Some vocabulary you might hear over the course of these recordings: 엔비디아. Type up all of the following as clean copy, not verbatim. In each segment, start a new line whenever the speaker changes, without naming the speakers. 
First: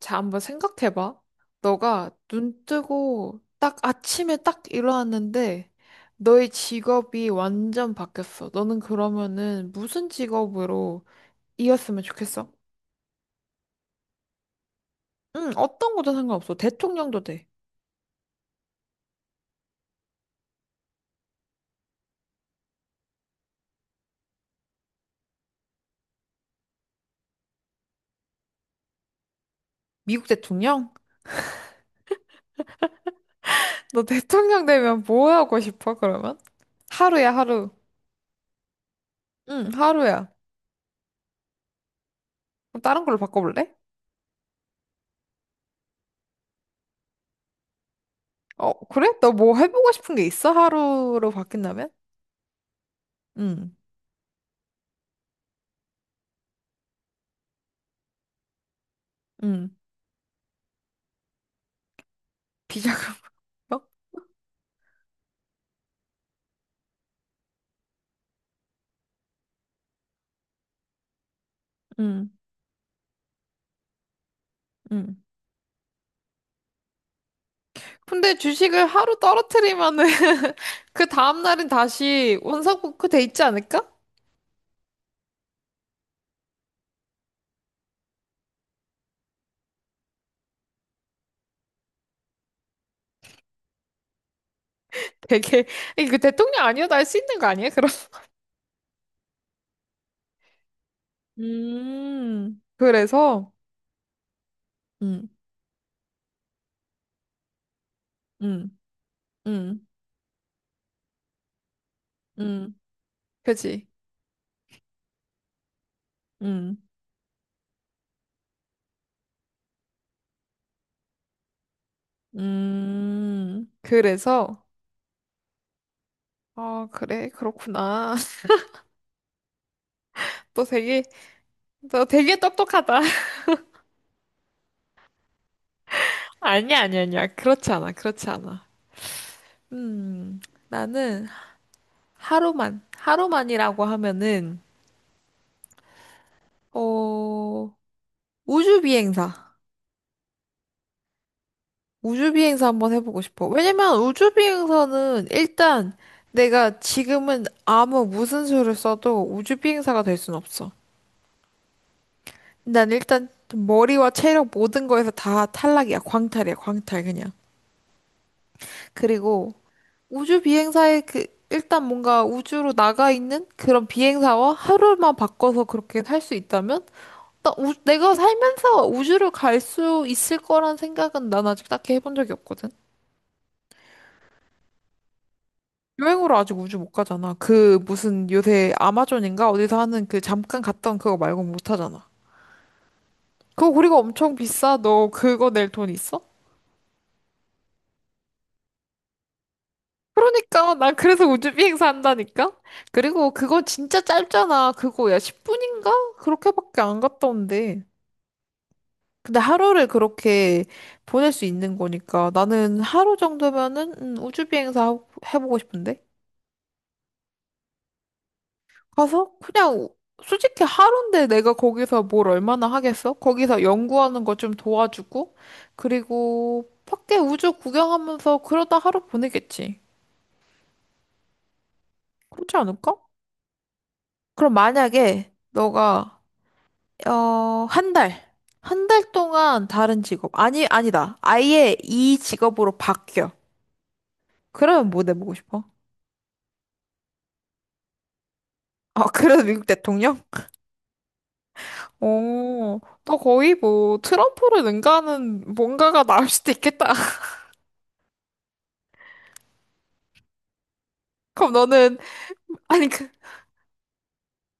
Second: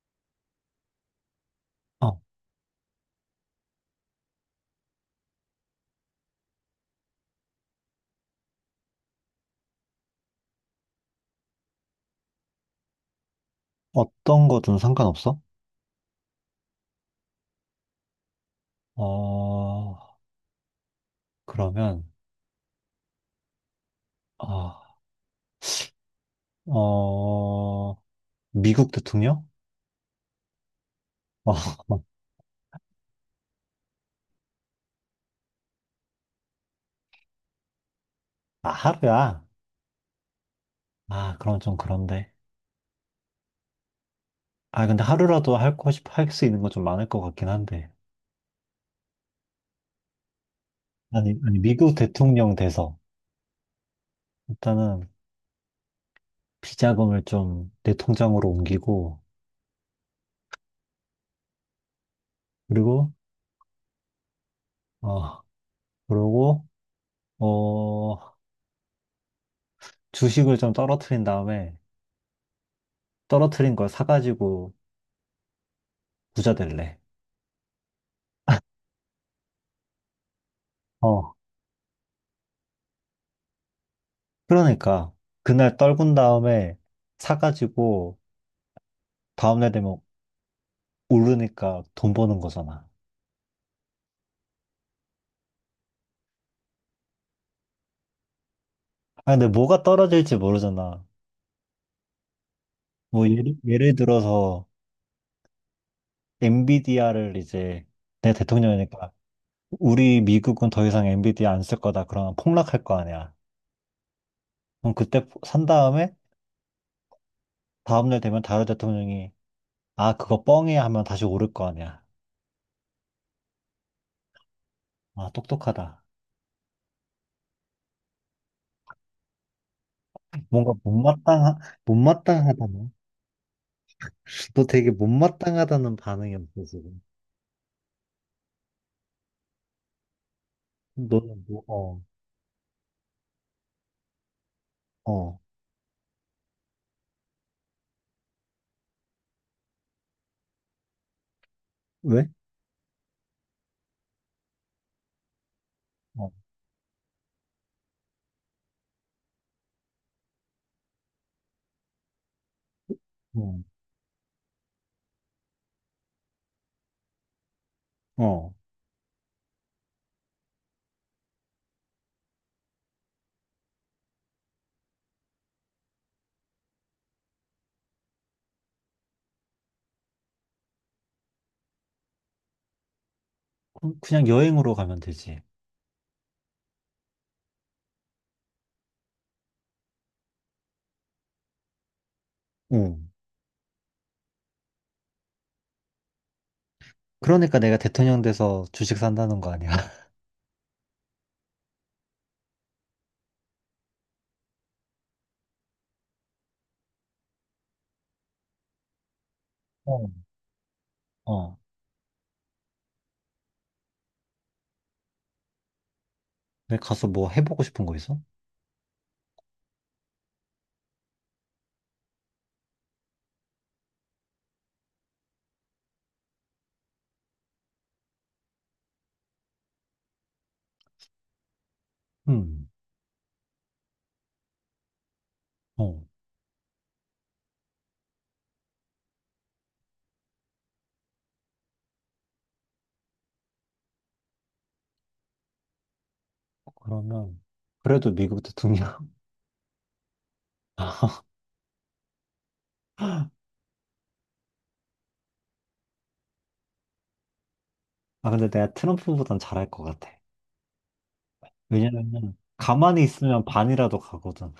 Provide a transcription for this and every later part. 자, 한번 생각해봐. 너가
어,
눈 뜨고 딱 아침에 딱 일어났는데 너의 직업이 완전 바뀌었어. 너는 그러면은 무슨 직업으로 이었으면 좋겠어?
어떤 거든 상관없어?
응, 어떤 거든 상관없어. 대통령도 돼.
어, 그러면, 아, 어, 미국 대통령?
미국 대통령?
어,
너 대통령 되면 뭐 하고 싶어, 그러면? 하루야, 하루.
아, 하루야.
응, 하루야.
아, 그럼 좀 그런데.
그럼 다른 걸로 바꿔볼래?
아, 근데 하루라도 할 거, 할수 있는 거 좀 많을 것 같긴 한데.
어, 그래? 너 뭐 해보고 싶은 게 있어? 하루로
아니,
바뀐다면?
미국 대통령 돼서.
응,
일단은 비자금을 좀 내 통장으로 옮기고,
응.
그리고,
비자금?
어, 그러고, 어, 주식을 좀 떨어뜨린 다음에,
응,
떨어뜨린 걸 사가지고
응.
부자 될래.
근데 주식을 하루 떨어뜨리면은 그
어.
다음날은 다시 원상복구 돼 있지 않을까?
그러니까 그날 떨군 다음에 사가지고 다음날 되면 오르니까 돈 버는 거잖아.
되게 그 대통령 아니어도 할 수 있는 거 아니에요? 그럼
아, 근데 뭐가 떨어질지 모르잖아.
음,
뭐
그래서
예를 들어서 엔비디아를 이제 내 대통령이니까
음음음음
우리 미국은 더 이상 엔비디아 안 쓸 거다. 그러면 폭락할 거 아니야.
그지
그럼 그때 산 다음에
음음
다음날 되면 다른 대통령이 아 그거 뻥이야 하면 다시 오를 거 아니야.
그래서
아 똑똑하다.
아, 그래, 그렇구나. 너
뭔가
되게
못마땅하,
너 되게
못마땅하다. 너
똑똑하다.
너 되게 못마땅하다는 반응이었어,
아니야,
지금.
아니야, 아니야, 그렇지 않아, 그렇지 않아. 음, 나는
너는
하루만이라고 하면은
어,
어, 우주비행사.
왜?
우주비행사 한번 해보고 싶어. 왜냐면 우주비행사는 일단
어,
내가 지금은 아무 무슨 수를 써도 우주비행사가 될 순 없어. 난 일단
어,
머리와 체력 모든 거에서 다 탈락이야. 광탈이야. 광탈 그냥.
어.
그리고 우주비행사의 그 일단 뭔가 우주로 나가 있는 그런 비행사와 하루만 바꿔서 그렇게 살 수 있다면 내가 살면서 우주를 갈 수 있을 거란 생각은 난 아직 딱히 해본 적이 없거든.
그냥 여행으로 가면 되지.
여행으로 아직 우주 못 가잖아. 그 무슨 요새 아마존인가 어디서 하는 그 잠깐 갔던 그거 말고 못 하잖아.
응.
그거 우리가 엄청 비싸. 너 그거 낼 돈 있어?
그러니까 내가 대통령 돼서 주식 산다는 거 아니야?
그러니까 난 그래서 우주 비행사 한다니까. 그리고 그거 진짜 짧잖아. 그거 야 10분인가? 그렇게밖에 안 갔다 온대. 근데 하루를
어.
그렇게 보낼 수
어.
있는 거니까 나는 하루 정도면은 우주 비행사 해보고 싶은데.
내가 가서 뭐 해보고 싶은 거 있어?
가서 그냥 솔직히 하루인데 내가 거기서 뭘 얼마나 하겠어? 거기서 연구하는 거 좀 도와주고 그리고 밖에 우주 구경하면서 그러다 하루 보내겠지. 그렇지
응.
않을까? 그럼 만약에
어.
너가 어, 한 달, 한 달 동안 다른 직업 아니, 아니다. 아예 이 직업으로 바뀌어. 그러면 뭐 내보고 싶어?
그러면, 그래도 미국 대통령.
아, 그래서 미국 대통령? 오, 너 거의 뭐 트럼프를 능가하는 뭔가가 나올 수도 있겠다.
아, 근데 내가 트럼프보단 잘할 것 같아.
그럼 너는
왜냐면,
아니,
가만히
그
있으면 반이라도 가거든.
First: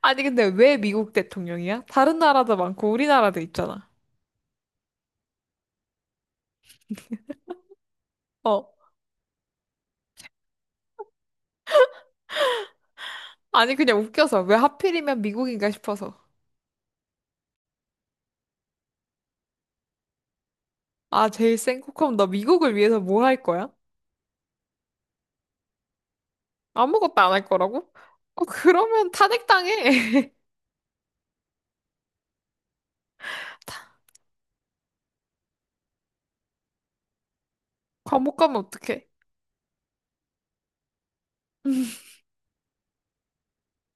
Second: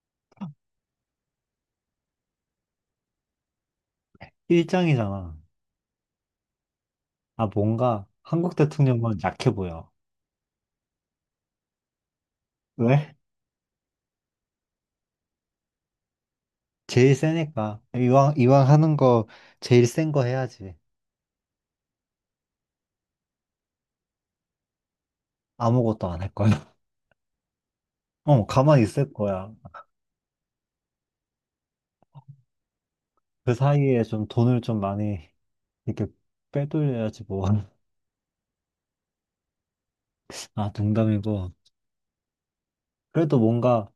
아니, 근데 왜 미국 대통령이야? 다른 나라도 많고 우리나라도 있잖아.
일장이잖아. 아, 뭔가 한국
어.
대통령은 약해 보여. 왜?
아니, 그냥 웃겨서 왜 하필이면 미국인가 싶어서.
제일 세니까. 이왕 하는 거 제일 센 거 해야지.
아, 제일 센 코컴 너 미국을 위해서 뭐 할 거야?
아무것도 안 할 거야.
아무것도 안 할 거라고? 어,
어, 가만히
그러면
있을 거야.
탄핵당해.
그 사이에 좀 돈을 좀 많이 이렇게 빼돌려야지 뭐.
감옥 가면 어떡해?
아, 농담이고. 그래도 뭔가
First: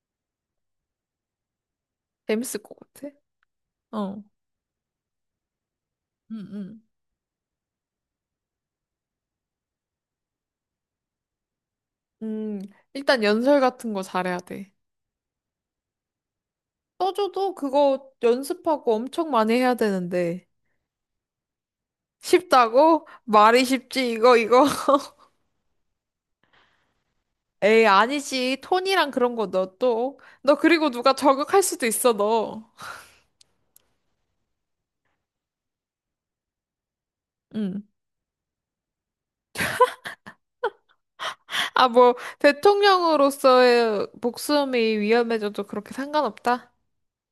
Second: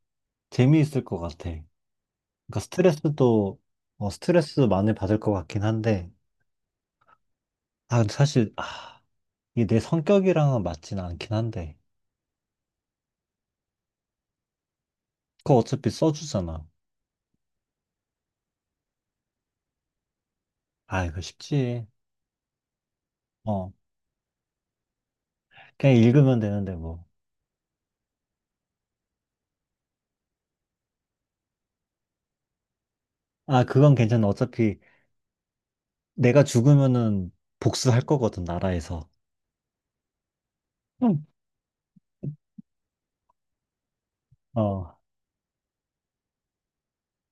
재미있을 것 같아. 그러니까
재밌을 것 같아.
스트레스도,
어.
스트레스도 많이 받을 것 같긴 한데.
응, 응.
아, 근데 사실, 아, 이게 내 성격이랑은 맞진 않긴 한데.
음, 일단 연설 같은 거 잘해야 돼.
그거 어차피 써주잖아.
떠줘도 그거 연습하고 엄청 많이 해야 되는데.
아, 이거 쉽지.
쉽다고? 말이
어,
쉽지, 이거, 이거.
그냥 읽으면 되는데 뭐.
에이, 아니지. 톤이랑 그런 거 너 또. 너 그리고 누가 저격할 수도 있어, 너.
아, 그건 괜찮아. 어차피 내가 죽으면은
응.
복수할 거거든, 나라에서. 응.
아, 뭐, 대통령으로서의 목숨이
어,
위험해져도 그렇게 상관없다?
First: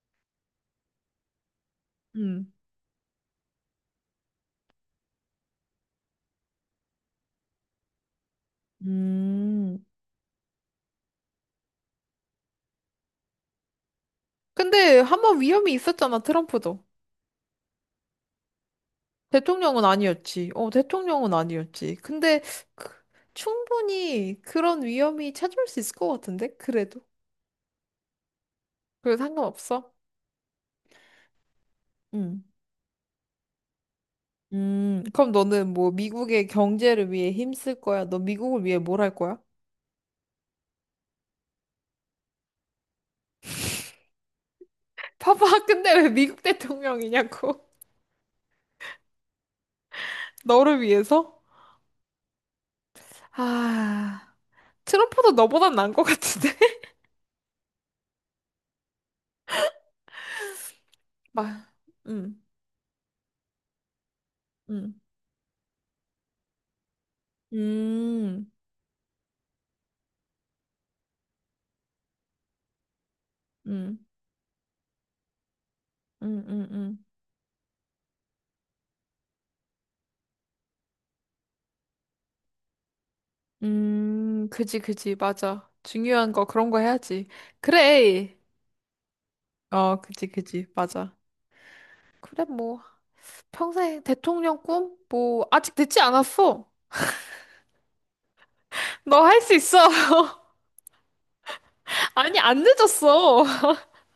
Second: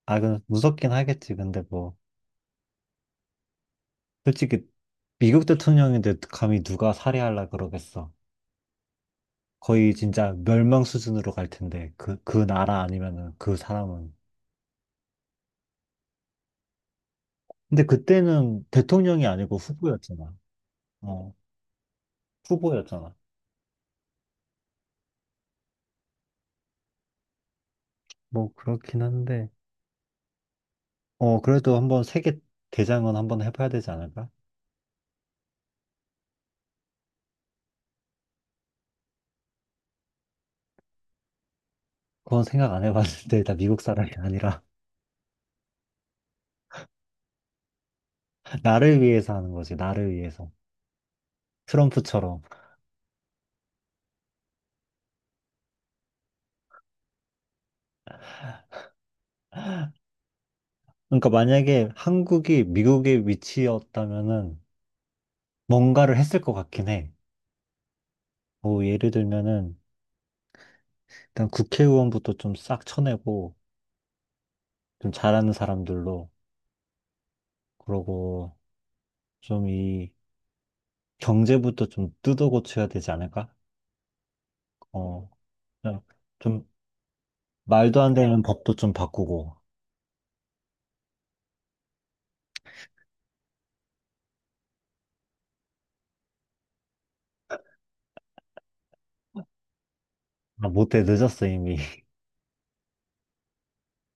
그 무섭긴 하겠지. 근데 뭐,
응.
솔직히 미국 대통령인데 감히 누가 살해하려 그러겠어.
음,
거의 진짜 멸망 수준으로 갈 텐데, 그 나라 아니면은 그 사람은.
근데 한번 위험이 있었잖아, 트럼프도.
근데 그때는 대통령이 아니고
대통령은
후보였잖아.
아니었지. 어,
어,
대통령은 아니었지. 근데 그-
후보였잖아.
충분히 그런 위험이 찾아올 수 있을 것 같은데? 그래도.
뭐, 그렇긴
그래도
한데,
상관없어.
어, 그래도 한번 세계
응.
대장은 한번 해봐야 되지 않을까?
그럼 너는 뭐 미국의 경제를 위해 힘쓸 거야? 너 미국을 위해 뭘 할 거야?
그건 생각 안 해봤는데, 다 미국 사람이 아니라,
봐봐, 근데 왜 미국 대통령이냐고.
나를 위해서 하는 거지, 나를 위해서.
너를 위해서?
트럼프처럼.
아, 트럼프도 너보단 나은 것 같은데?
그러니까
막,
만약에
음,
한국이 미국의 위치였다면은
음,
뭔가를 했을 것 같긴 해.
음,
뭐 예를 들면은 일단 국회의원부터 좀 싹 쳐내고
음,
좀 잘하는 사람들로
음, 음, 음,
그러고 좀 이 경제부터 좀 뜯어 고쳐야 되지 않을까?
그지, 그지,
어,
맞아.
그냥
중요한 거
좀
그런 거 해야지.
말도 안
그래.
되는 법도 좀 바꾸고.
어, 그지, 그지, 맞아. 그래, 뭐, 평생 대통령 꿈? 뭐, 아직 늦지 않았어. 너 할 수 있어.
아, 못해. 늦었어, 이미.
아니, 안 늦었어.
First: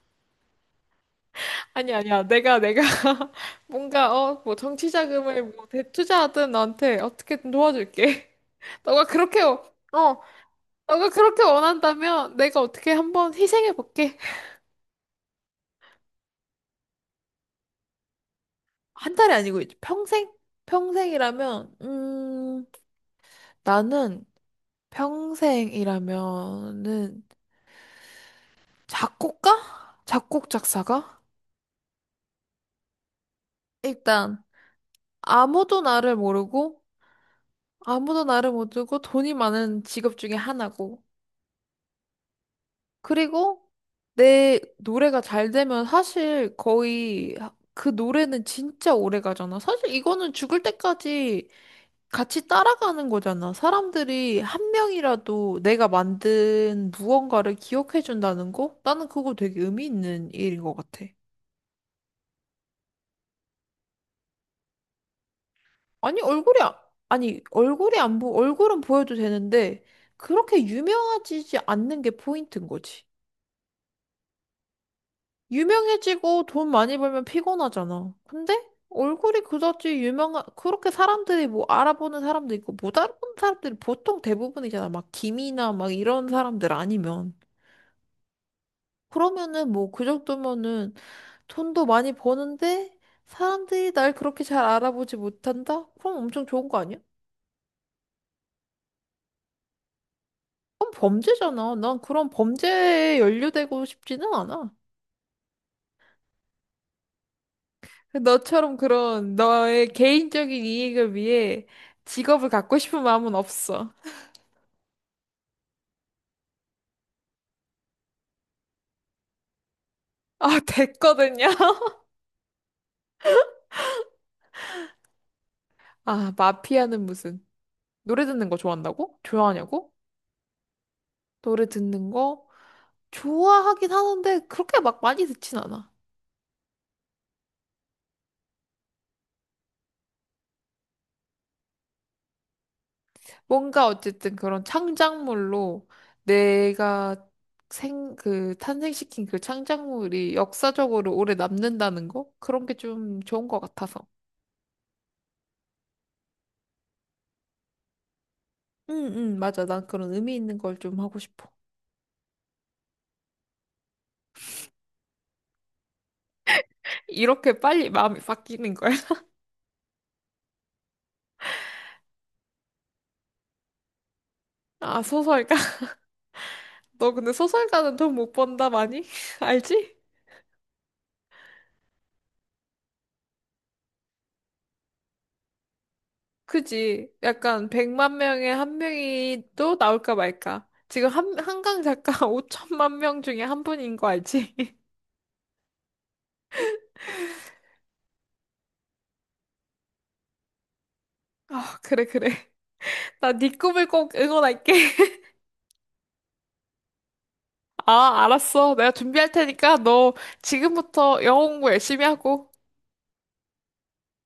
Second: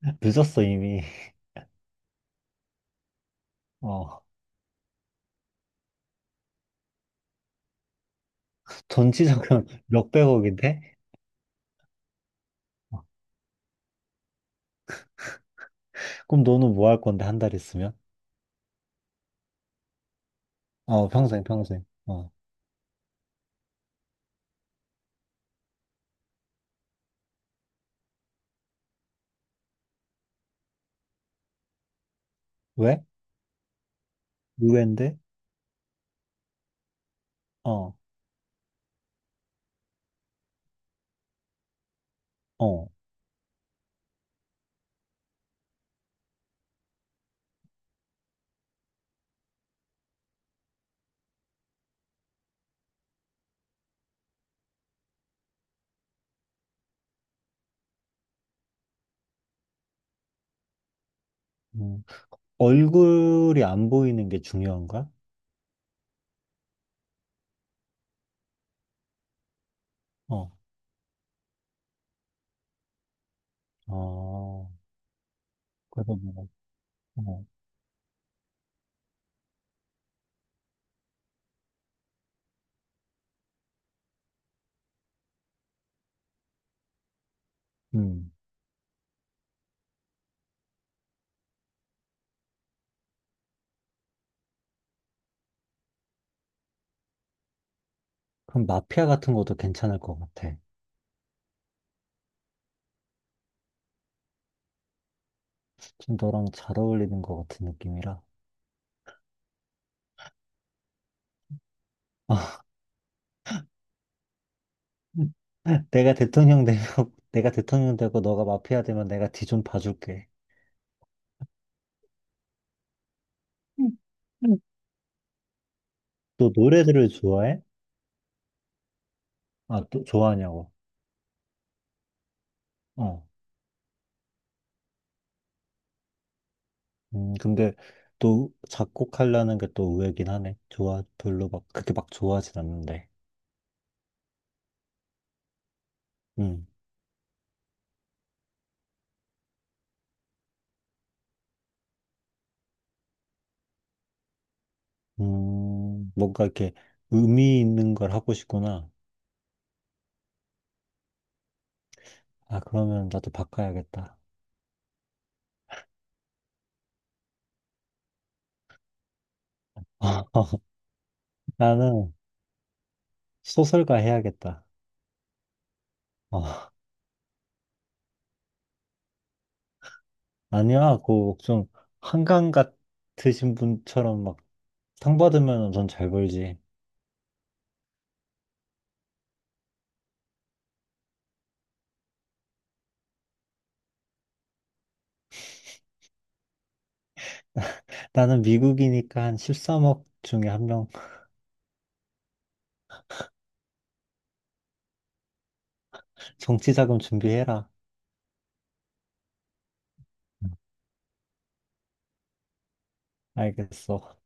늦었어, 이미.
아니, 아니야. 내가, 뭔가,
어,
어, 뭐, 정치 자금을 뭐, 대투자하든 너한테 어떻게든 도와줄게. 너가 그렇게, 어,
전체적으로
어,
몇백억인데?
너가 그렇게 원한다면 내가 어떻게 한번 희생해볼게.
그럼 너는 뭐 할 건데, 한 달 있으면?
한 달이 아니고, 이제 평생?
어, 평생,
평생이라면,
평생. 어.
나는 평생이라면은 작곡가? 작곡 작사가?
왜?
일단,
의외인데?
아무도 나를 모르고,
어,
아무도 나를 모르고 돈이 많은 직업 중에 하나고,
어.
그리고 내 노래가 잘 되면 사실 거의 그 노래는 진짜 오래 가잖아. 사실 이거는 죽을 때까지 같이 따라가는 거잖아. 사람들이 한 명이라도 내가 만든 무언가를 기억해 준다는 거? 나는 그거 되게 의미 있는 일인 것 같아.
음. 얼굴이 안 보이는 게 중요한 거야?
아니, 얼굴이, 아니, 얼굴이 안 보, 얼굴은 보여도 되는데,
어,
그렇게 유명해지지 않는 게 포인트인 거지.
어. 그래서
유명해지고
뭐,
돈 많이 벌면
어.
피곤하잖아. 근데 얼굴이 그다지 유명한, 그렇게 사람들이 뭐 알아보는 사람도 있고 못 알아보는 사람들이 보통 대부분이잖아. 막 김이나 막 이런 사람들 아니면.
음.
그러면은 뭐 그 정도면은 돈도 많이 버는데 사람들이 날 그렇게 잘 알아보지 못한다? 그럼 엄청 좋은 거 아니야?
그럼 마피아 같은 것도 괜찮을 것 같아.
그럼 범죄잖아. 난 그런 범죄에 연루되고 싶지는 않아.
좀 너랑 잘 어울리는 것 같은 느낌이라.
너처럼 그런 너의 개인적인 이익을 위해 직업을 갖고 싶은 마음은 없어.
내가 대통령 되고 내가 대통령 되고 너가 마피아 되면 내가 뒤 좀 봐줄게.
아, 됐거든요.
음. 음.
아,
너
마피아는
노래들을
무슨
좋아해?
노래 듣는 거 좋아한다고?
아,
좋아하냐고?
또 좋아하냐고.
노래 듣는 거
어.
좋아하긴 하는데 그렇게 막 많이 듣진 않아.
근데 또 작곡하려는 게 또 의외긴 하네. 좋아, 별로 막, 그렇게 막 좋아하진 않는데.
뭔가 어쨌든 그런 창작물로
음,
내가 그 탄생시킨 그 창작물이 역사적으로 오래 남는다는 거? 그런 게 좀 좋은 것 같아서.
뭔가 이렇게 의미 있는 걸 하고 싶구나.
응, 응, 맞아. 난 그런 의미 있는 걸 좀 하고 싶어.
아, 그러면 나도 바꿔야겠다.
이렇게 빨리 마음이 바뀌는 거야?
나는 소설가 해야겠다.
아, 소설가?
어,
너 근데 소설가는 돈 못 번다, 많이? 알지?
아니야, 그, 좀, 한강 같으신 분처럼 막, 상 받으면 돈 잘 벌지.
그지? 약간 100만 명에 한 명이 또 나올까 말까. 지금 한강 작가 5천만 명 중에 한 분인 거 알지?
나는 미국이니까 한 13억 중에 한 명,
아, 그래, 그래. 나 네 꿈을 꼭 응원할게.
정치 자금 준비해라.
아, 알았어. 내가 준비할 테니까 너 지금부터 영어 공부 열심히 하고.
알겠어.